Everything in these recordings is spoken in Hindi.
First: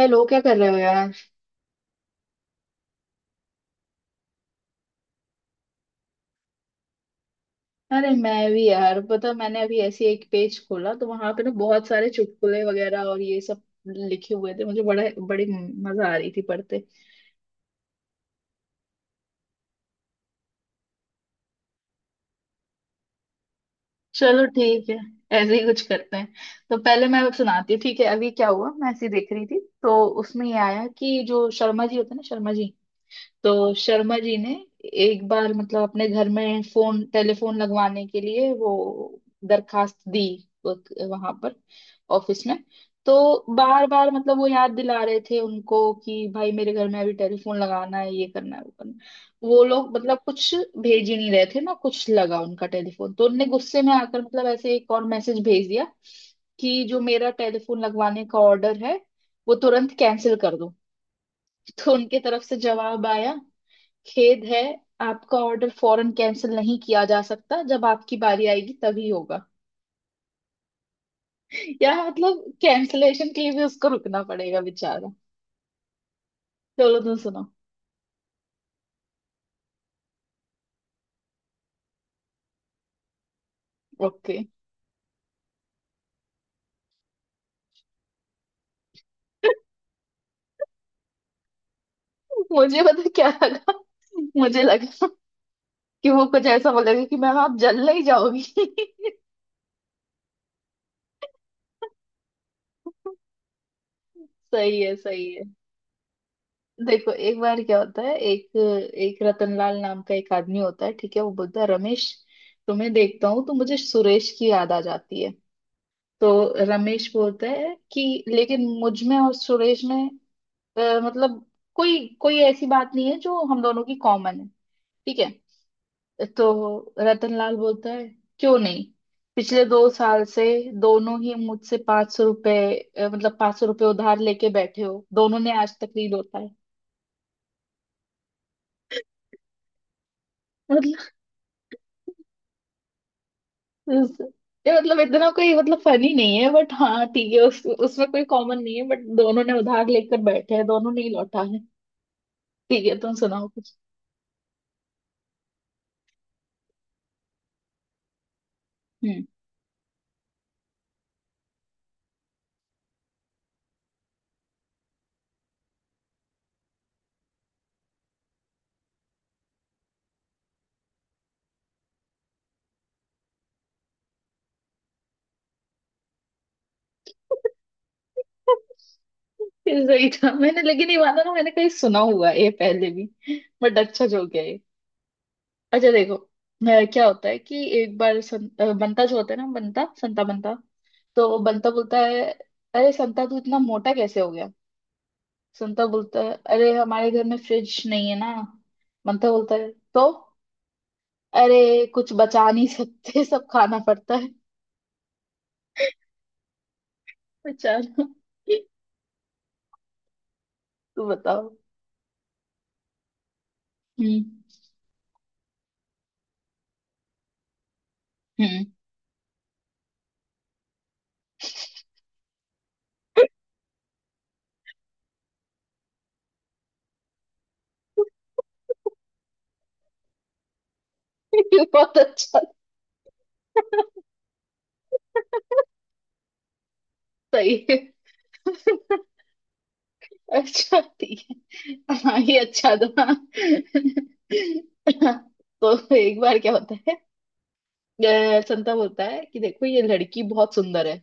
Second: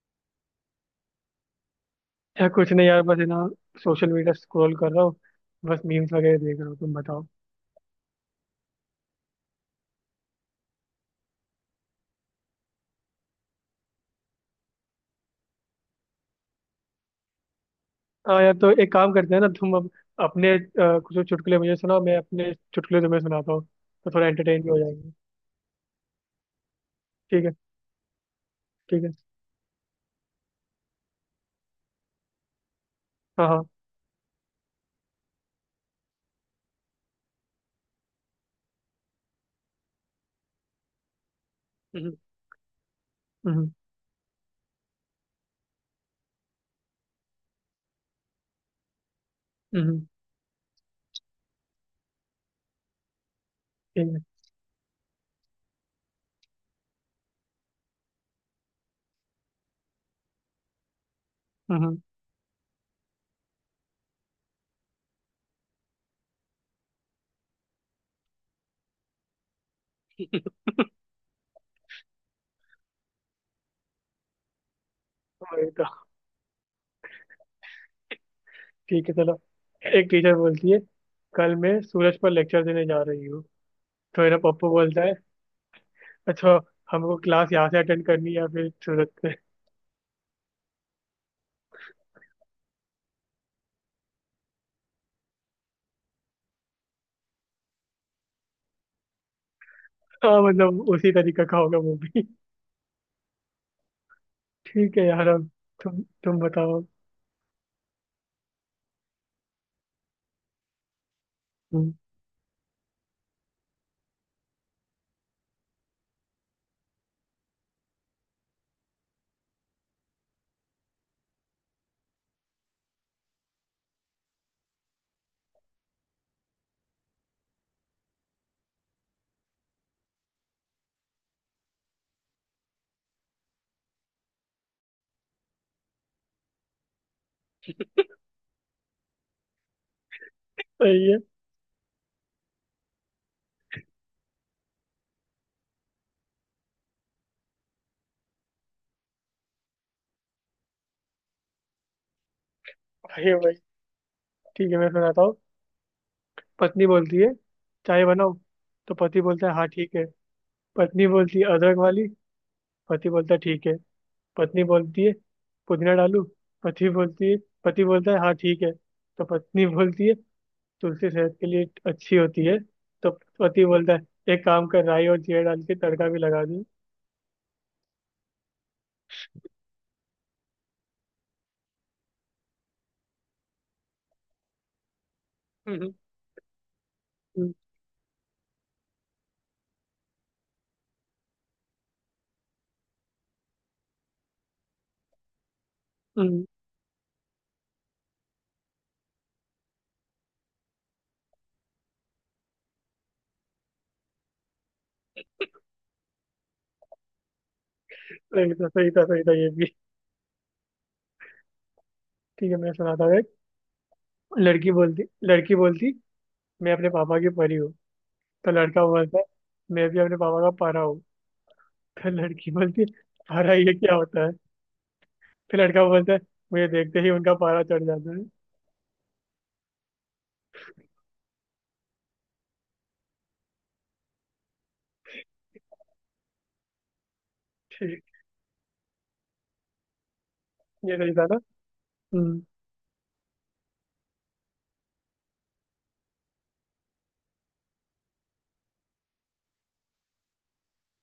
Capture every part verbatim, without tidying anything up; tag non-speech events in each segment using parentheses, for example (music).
हेलो, क्या कर रहे हो यार? यार कुछ नहीं यार, बस है ना, सोशल मीडिया स्क्रॉल कर रहा हूँ। बस मीम्स वगैरह देख रहा हूँ। तुम बताओ। अरे मैं भी यार। पता, मैंने अभी ऐसे ही एक पेज खोला तो वहां पे ना बहुत सारे चुटकुले वगैरह और ये सब लिखे हुए थे। मुझे बड़ा बड़ी मजा आ रही थी पढ़ते। हाँ यार, तो एक काम करते हैं ना, तुम अब अपने अ, कुछ तो चुटकुले मुझे सुनाओ, मैं अपने चुटकुले तुम्हें सुनाता हूँ। तो थोड़ा चलो एंटरटेन भी हो ठीक है, जाएंगे। ऐसे ही कुछ करते हैं। तो पहले मैं ठीक है। सुनाती हूँ, ठीक है। अभी क्या हुआ, मैं ठीक ऐसे ही है। देख रही थी तो उसमें ये आया कि जो शर्मा जी होते हैं ना, शर्मा जी। हाँ हाँ। तो शर्मा जी ने एक बार मतलब अपने घर में फोन टेलीफोन लगवाने के लिए वो दरखास्त दी वहां पर हम्म ऑफिस में। तो हम्म बार बार मतलब वो याद दिला रहे थे उनको कि भाई मेरे घर में अभी टेलीफोन लगाना है, ये करना है, वो करना है। वो लोग हम्म। मतलब कुछ भेज ही नहीं रहे थे ना, कुछ लगा उनका टेलीफोन, तो उनने गुस्से में ठीक आकर है। मतलब ऐसे एक और मैसेज भेज दिया कि जो मेरा टेलीफोन लगवाने का ऑर्डर है वो तुरंत कैंसिल कर दो। (laughs) तो हम्म। उनके तरफ से जवाब आया, खेद है, आपका ऑर्डर फौरन कैंसिल नहीं किया जा सकता, जब आपकी बारी आएगी तभी होगा। (laughs) या मतलब कैंसलेशन के लिए भी उसको रुकना पड़ेगा बेचारा। वही तो। चलो तुम सुनो। ठीक है, चलो। एक टीचर बोलती है, कल मैं सूरज पर लेक्चर देने जा रही हूँ। तो ओके। मेरा पप्पू बोलता है, अच्छा, हमको क्लास यहाँ से अटेंड करनी है या फिर सूरज से? (laughs) (laughs) मुझे पता क्या लगा, मुझे लगा कि वो कुछ ऐसा बोलेगा कि मैम आप जल ही जाओगी। (laughs) हाँ, मतलब उसी तरीके का होगा वो भी। सही है, ठीक है यार, सही है। अब तुम तुम बताओ। देखो एक बार क्या होता है, एक एक रतनलाल नाम का एक आदमी होता है, ठीक है। वो बोलता है हम्म। रमेश, तुम्हें देखता हूँ तो मुझे सुरेश की याद आ जाती है। तो रमेश बोलता है कि लेकिन मुझ में और सुरेश में अ, मतलब कोई कोई ऐसी बात नहीं है जो हम दोनों की कॉमन है, ठीक है। तो रतनलाल बोलता है क्यों नहीं, पिछले दो साल से दोनों ही मुझसे पांच सौ रुपए, अ, मतलब पांच सौ रुपए उधार लेके बैठे हो, दोनों ने आज तक नहीं लौटा है। सही है। मतलब ये मतलब इतना कोई मतलब फनी नहीं है, बट हाँ ठीक है उस, उसमें कोई कॉमन नहीं है, बट दोनों ने उधार लेकर बैठे हैं, दोनों ने ही लौटा है। ठीक है, तुम भाई सुनाओ भाई। कुछ। ठीक है, मैं सुनाता हूँ। पत्नी बोलती है, चाय बनाओ। तो पति हम्म। बोलता है, हाँ ठीक है। पत्नी बोलती है, अदरक वाली। पति बोलता है, ठीक है। पत्नी बोलती है, पुदीना डालूं? पति बोलती है पति बोलता है, हाँ ठीक है। तो पत्नी बोलती है, तुलसी सेहत के लिए अच्छी होती है। तो पति बोलता है, एक काम कर, राई और जीरा डाल के तड़का भी लगा दूं। ये सही था, मैंने लेकिन ये वाला ना मैंने कहीं सुना हुआ है ये पहले भी। बट अच्छा जो गया ये। अच्छा हम्म। देखो, अ, क्या होता है हम्म। कि एक बार सं, अ, बंता जो होता है ना, बंता संता बंता। तो बंता बोलता है अरे संता तू इतना मोटा कैसे हो गया? संता बोलता है हम्म। अरे हमारे घर में फ्रिज नहीं है ना। बंता बोलता है तो अरे कुछ बचा नहीं सकते, सब खाना पड़ता है बेचारा। सही (laughs) था, सही था, सही था ये भी। तू बताओ। ठीक है, मैं सुनाता हूँ एक। हम्म लड़की बोलती लड़की बोलती मैं अपने पापा की परी हूँ। तो हम्म। लड़का बोलता है, मैं भी अपने पापा का परा हूँ। फिर लड़की बोलती है, परा ये क्या होता है? फिर लड़का बोलता है, मुझे देखते ही उनका पारा चढ़ जाता है। (laughs) बहुत अच्छा, सही है, ठीक। अच्छा ये सही ठीक था ना। है, हाँ ये हम्म अच्छा था। तो एक बार क्या होता है, अ, संता बोलता है कि देखो ये लड़की बहुत सुंदर है।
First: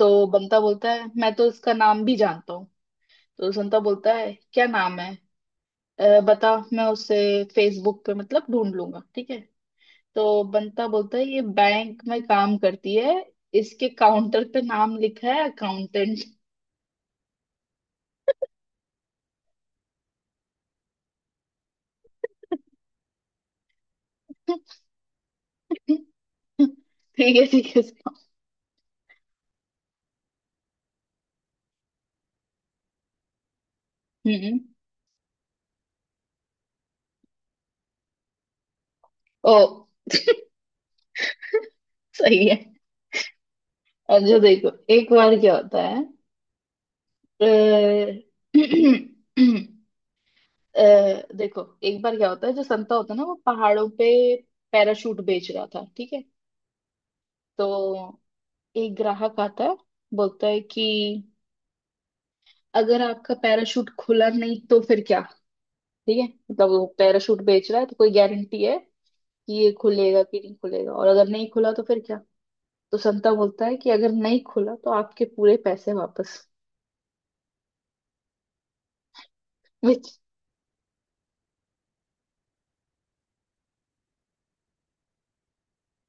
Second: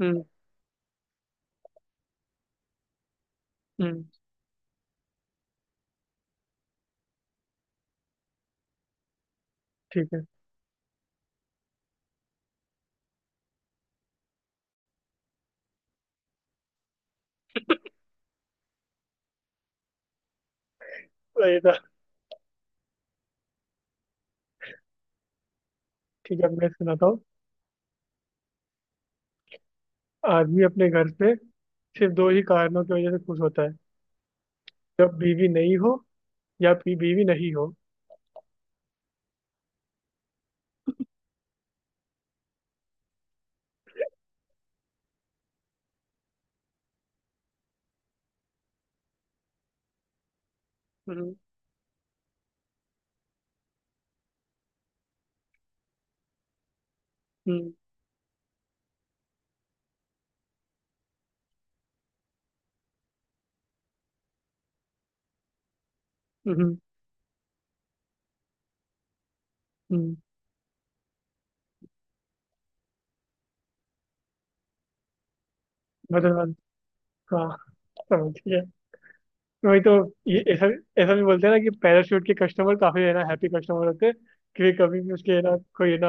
हम्म बंता बोलता है मैं तो इसका नाम भी जानता हूँ। तो संता हम्म। बोलता है क्या नाम है? "अ, बता, मैं उसे फेसबुक पे मतलब ढूंढ लूंगा, ठीक है। ठीक है। तो बंता बोलता है ये बैंक में काम करती है, इसके काउंटर पे नाम लिखा है अकाउंटेंट। तो ये था। (laughs) ठीक है, अब मैं सुनाता हूँ। ठीक है, ठीक है। आदमी अपने घर पे सिर्फ दो ही कारणों की वजह से खुश होता है। हम्म। जब बीवी नहीं हो, या फिर बीवी नहीं हो। ओ, सही है। अच्छा देखो एक बार क्या होता है, अ, (clears throat) अ, हम्म देखो एक बार क्या होता है, जो संता होता है ना वो पहाड़ों पे पैराशूट बेच रहा था, ठीक है। हम्म तो एक ग्राहक आता है, बोलता है कि अगर आपका पैराशूट खुला नहीं तो फिर क्या? ठीक है, मतलब हम्म वो पैराशूट बेच रहा है तो कोई गारंटी है कि ये हम्म। खुलेगा कि नहीं खुलेगा, और अगर नहीं खुला तो फिर क्या? तो संता बोलता है कि अगर नहीं खुला तो आपके पूरे पैसे वापस। बदल। हाँ, समझ गया, वही (laughs) तो। विच ये ऐसा ऐसा भी बोलते हैं ना कि पैराशूट के कस्टमर, काफी, है ना, हैप्पी कस्टमर होते हैं, कि कभी भी उसके, है ना, कोई, है ना,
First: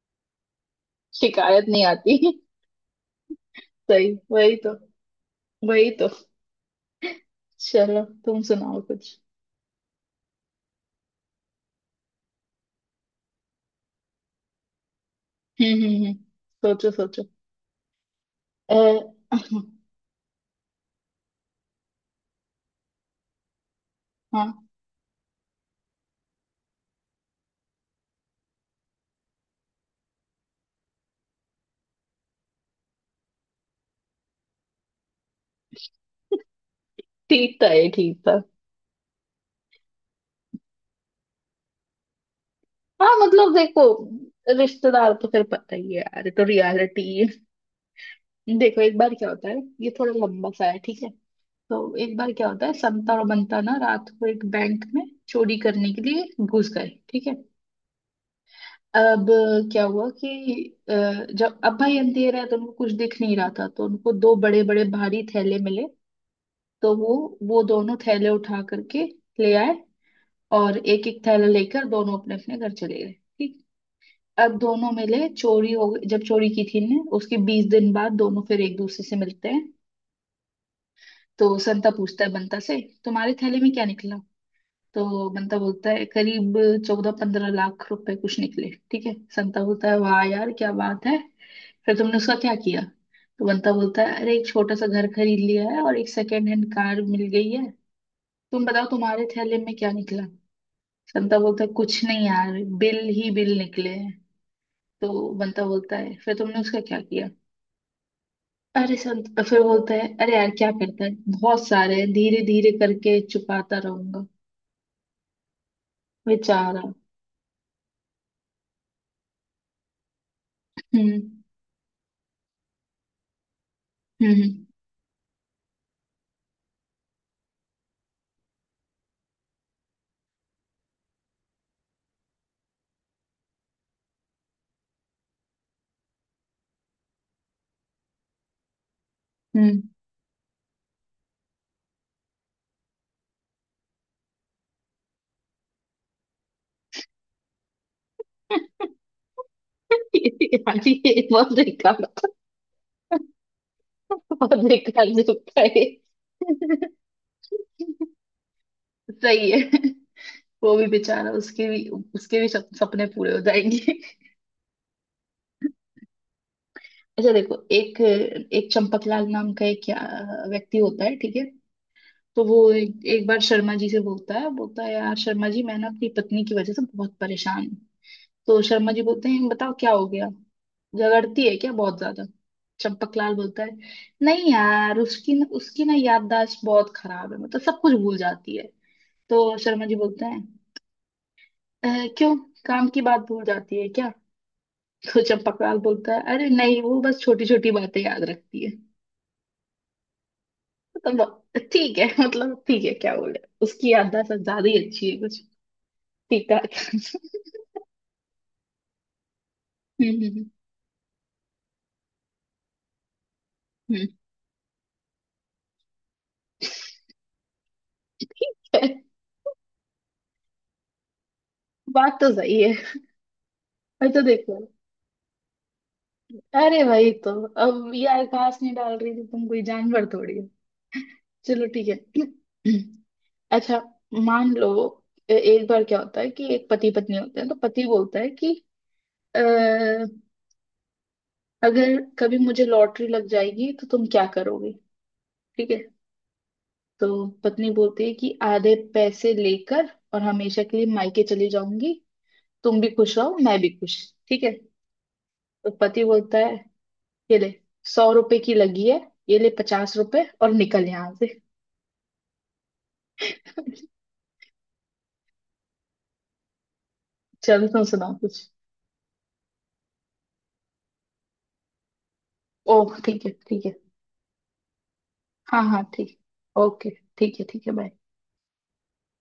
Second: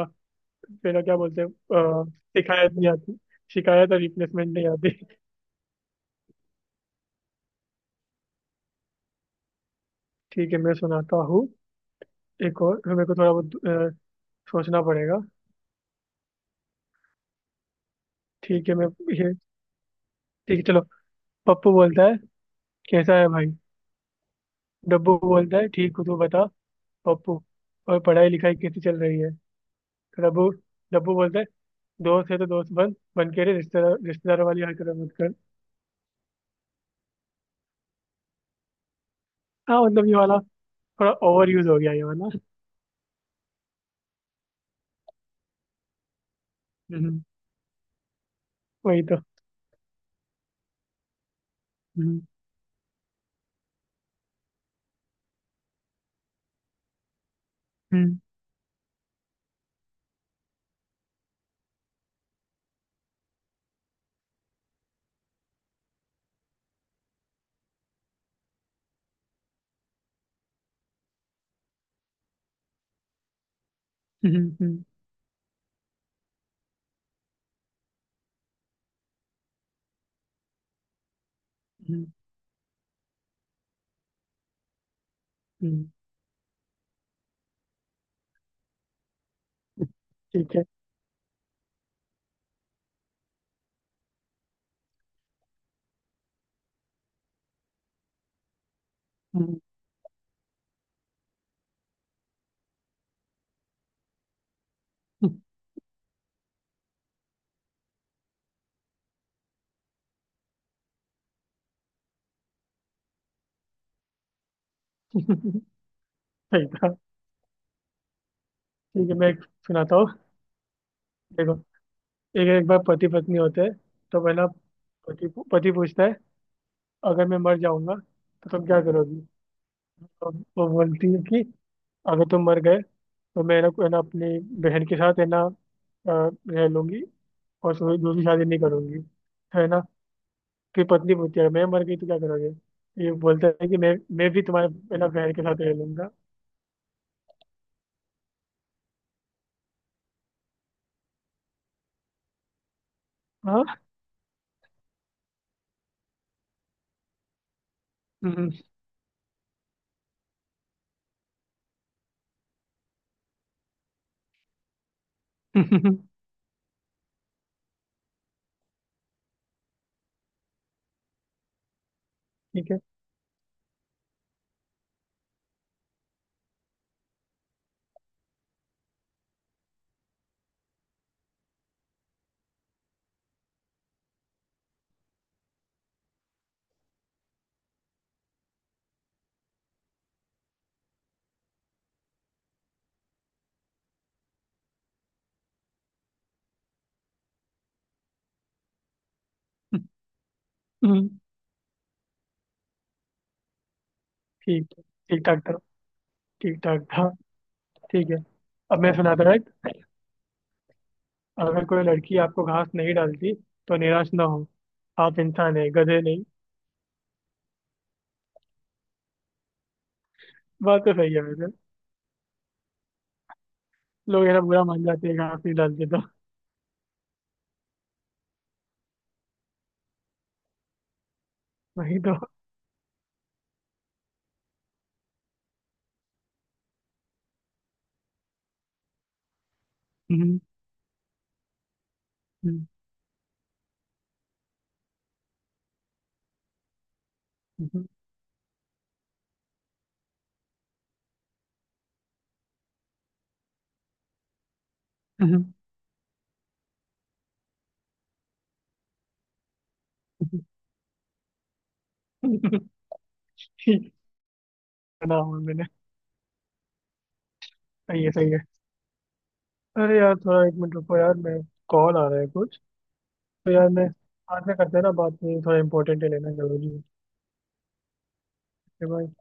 है ना, क्या बोलते हैं शिकायत नहीं अ, आती। शिकायत नहीं आती। शिकायत और सही, रिप्लेसमेंट वही नहीं तो, आती। वही तो। चलो तुम सुनाओ कुछ। ठीक है, मैं सुनाता हूँ एक और, फिर मेरे को थोड़ा बहुत अ, सोचना पड़ेगा। हम्म हम्म हम्म, सोचो सोचो। ठीक अ, है। मैं ये ठीक है, चलो। पप्पू बोलता है, कैसा है भाई? हाँ डब्बू बोलता है, ठीक हूँ, तू बता। पप्पू, और पढ़ाई लिखाई कैसी चल रही है? तो डब्बू डब्बू बोलता है, दोस्त है तो दोस्त बन बन के रे, रिश्तेदार रिश्तेदार वाली हरकत मत कर। ठीक था, ये ठीक था। हाँ मतलब, ये वाला थोड़ा ओवर यूज हो गया, ये वाला। हाँ मतलब देखो, रिश्तेदार तो फिर पता ही है यार, ये तो रियलिटी हम्म। है। देखो एक वही बार तो। क्या होता है, ये थोड़ा लंबा सा है, ठीक है। तो एक हम्म बार क्या होता है, संता और बंता ना रात को एक बैंक में चोरी करने के लिए घुस गए, ठीक है। हम्म अब क्या हुआ कि अ, जब अब्बा अंधेरा है तो उनको कुछ दिख नहीं रहा था, तो उनको दो बड़े बड़े भारी थैले मिले। तो वो वो दोनों थैले उठा करके ले आए, और एक एक थैला लेकर दोनों अपने अपने घर चले गए ठीक। हम्म अब हम्म दोनों मिले, चोरी हो गई जब चोरी की थी ने उसके बीस दिन बाद दोनों फिर एक दूसरे से मिलते हैं। तो संता हम्म पूछता है बंता से तुम्हारे थैले में क्या निकला? तो बंता हम्म। बोलता है करीब चौदह पंद्रह लाख रुपए कुछ निकले, ठीक है। संता बोलता है वाह यार ठीक है। क्या बात है, फिर तुमने उसका क्या किया? तो बंता बोलता है अरे एक छोटा सा घर खरीद लिया है और एक सेकेंड हैंड कार मिल गई है। तुम बताओ तुम्हारे हम्म। थैले में क्या निकला? संता बोलता है कुछ नहीं यार, बिल ही बिल निकले हैं। तो बंता बोलता है फिर तुमने उसका क्या किया? अरे संत फिर बोलता है अरे यार क्या करता है, बहुत सारे हैं, धीरे धीरे करके चुकाता रहूंगा (laughs) सही बेचारा। था। ठीक है, मैं एक सुनाता हूँ। हम्म हम्म देखो, एक एक बार पति पत्नी होते हैं। तो पहला हम्म पति पति पूछता है, अगर मैं मर जाऊंगा तो तुम क्या करोगी? तो वो बोलती है कि अगर तुम मर गए तो मैं, ना, है ना, अपनी बहन के साथ, है ना, अ, रह लूंगी, और उससे दूसरी शादी नहीं करूंगी, है ना। हम्म। फिर पत्नी पूछती है, मैं मर गई तो क्या करोगे? ये बोलता है कि मैं मैं भी तुम्हारे पहला बहन के साथ रह लूंगा। यार, ये बहुत बेकार, हाँ। बहुत बेकार जोक था ये। हम्म। सही है, वो भी बेचारा, उसके भी, उसके भी सप- सपने पूरे हो जाएंगे। (laughs) अच्छा देखो, एक एक चंपकलाल नाम का एक क्या- व्यक्ति होता है, ठीक है। तो वो ठीक है। एक, एक बार शर्मा जी से बोलता है, बोलता है यार शर्मा जी मैं ना अपनी पत्नी की वजह से बहुत परेशान हूँ। तो शर्मा जी बोलते हैं बताओ क्या हो गया, झगड़ती है क्या बहुत ज्यादा? चंपकलाल बोलता है नहीं यार उसकी न, उसकी ना याददाश्त बहुत खराब है, मतलब सब कुछ भूल जाती है। तो शर्मा जी बोलते हैं "अह, क्यों, काम की बात भूल जाती है क्या? तो चंपकलाल बोलता है अरे नहीं, वो बस छोटी छोटी बातें याद रखती है हम्म। मतलब। ठीक है मतलब, ठीक है क्या बोले, उसकी याददाश्त ठीक। ज्यादा ही अच्छी है ठीक ठाक कुछ। था। ठीक ठीक ठाक था। ठाक। (laughs) ठीक है, अब मैं सुनाता हूँ एक। हम्म हम्म, हम्म, अगर कोई लड़की आपको घास नहीं डालती तो हम्म, निराश ना हो। आप इंसान है, गधे नहीं। ठीक है। बात तो सही है वैसे। बात तो सही है, और तो लोग, है ना, देखो। बुरा मान जाते हैं घास नहीं डालते तो। अरे वही तो, अब ये आकाश नहीं डाल रही थी, तुम कोई जानवर थोड़ी हो। चलो ठीक वही तो। है। (clears throat) अच्छा, मान लो ए- एक बार क्या होता है कि एक पति पत्नी होते हैं। तो पति बोलता है कि "अ, अगर कभी मुझे लॉटरी लग जाएगी तो तुम क्या करोगे, ठीक है? तो पत्नी बोलती है कि आधे पैसे लेकर और हमेशा के लिए मायके चली जाऊंगी, तुम भी खुश रहो मैं भी खुश, ठीक है। तो पति बोलता है ये ले, सौ रुपए की लगी है, ये ले पचास रुपए और निकल यहाँ से। (laughs) ठीक। (laughs) सुना हुआ मैंने। चल तुम सही है, सुनाओ सही है। कुछ। अरे यार, थोड़ा एक मिनट रुको यार। मैं कॉल आ रहा है कुछ। ओ, ठीक है, तो ठीक यार, है। मैं बाद में करते हैं ना बात। नहीं, थोड़ा हाँ हाँ, इंपॉर्टेंट है, ठीक। लेना जरूरी है। ओके, ठीक है ठीक है। बाय। ठीक है भाई।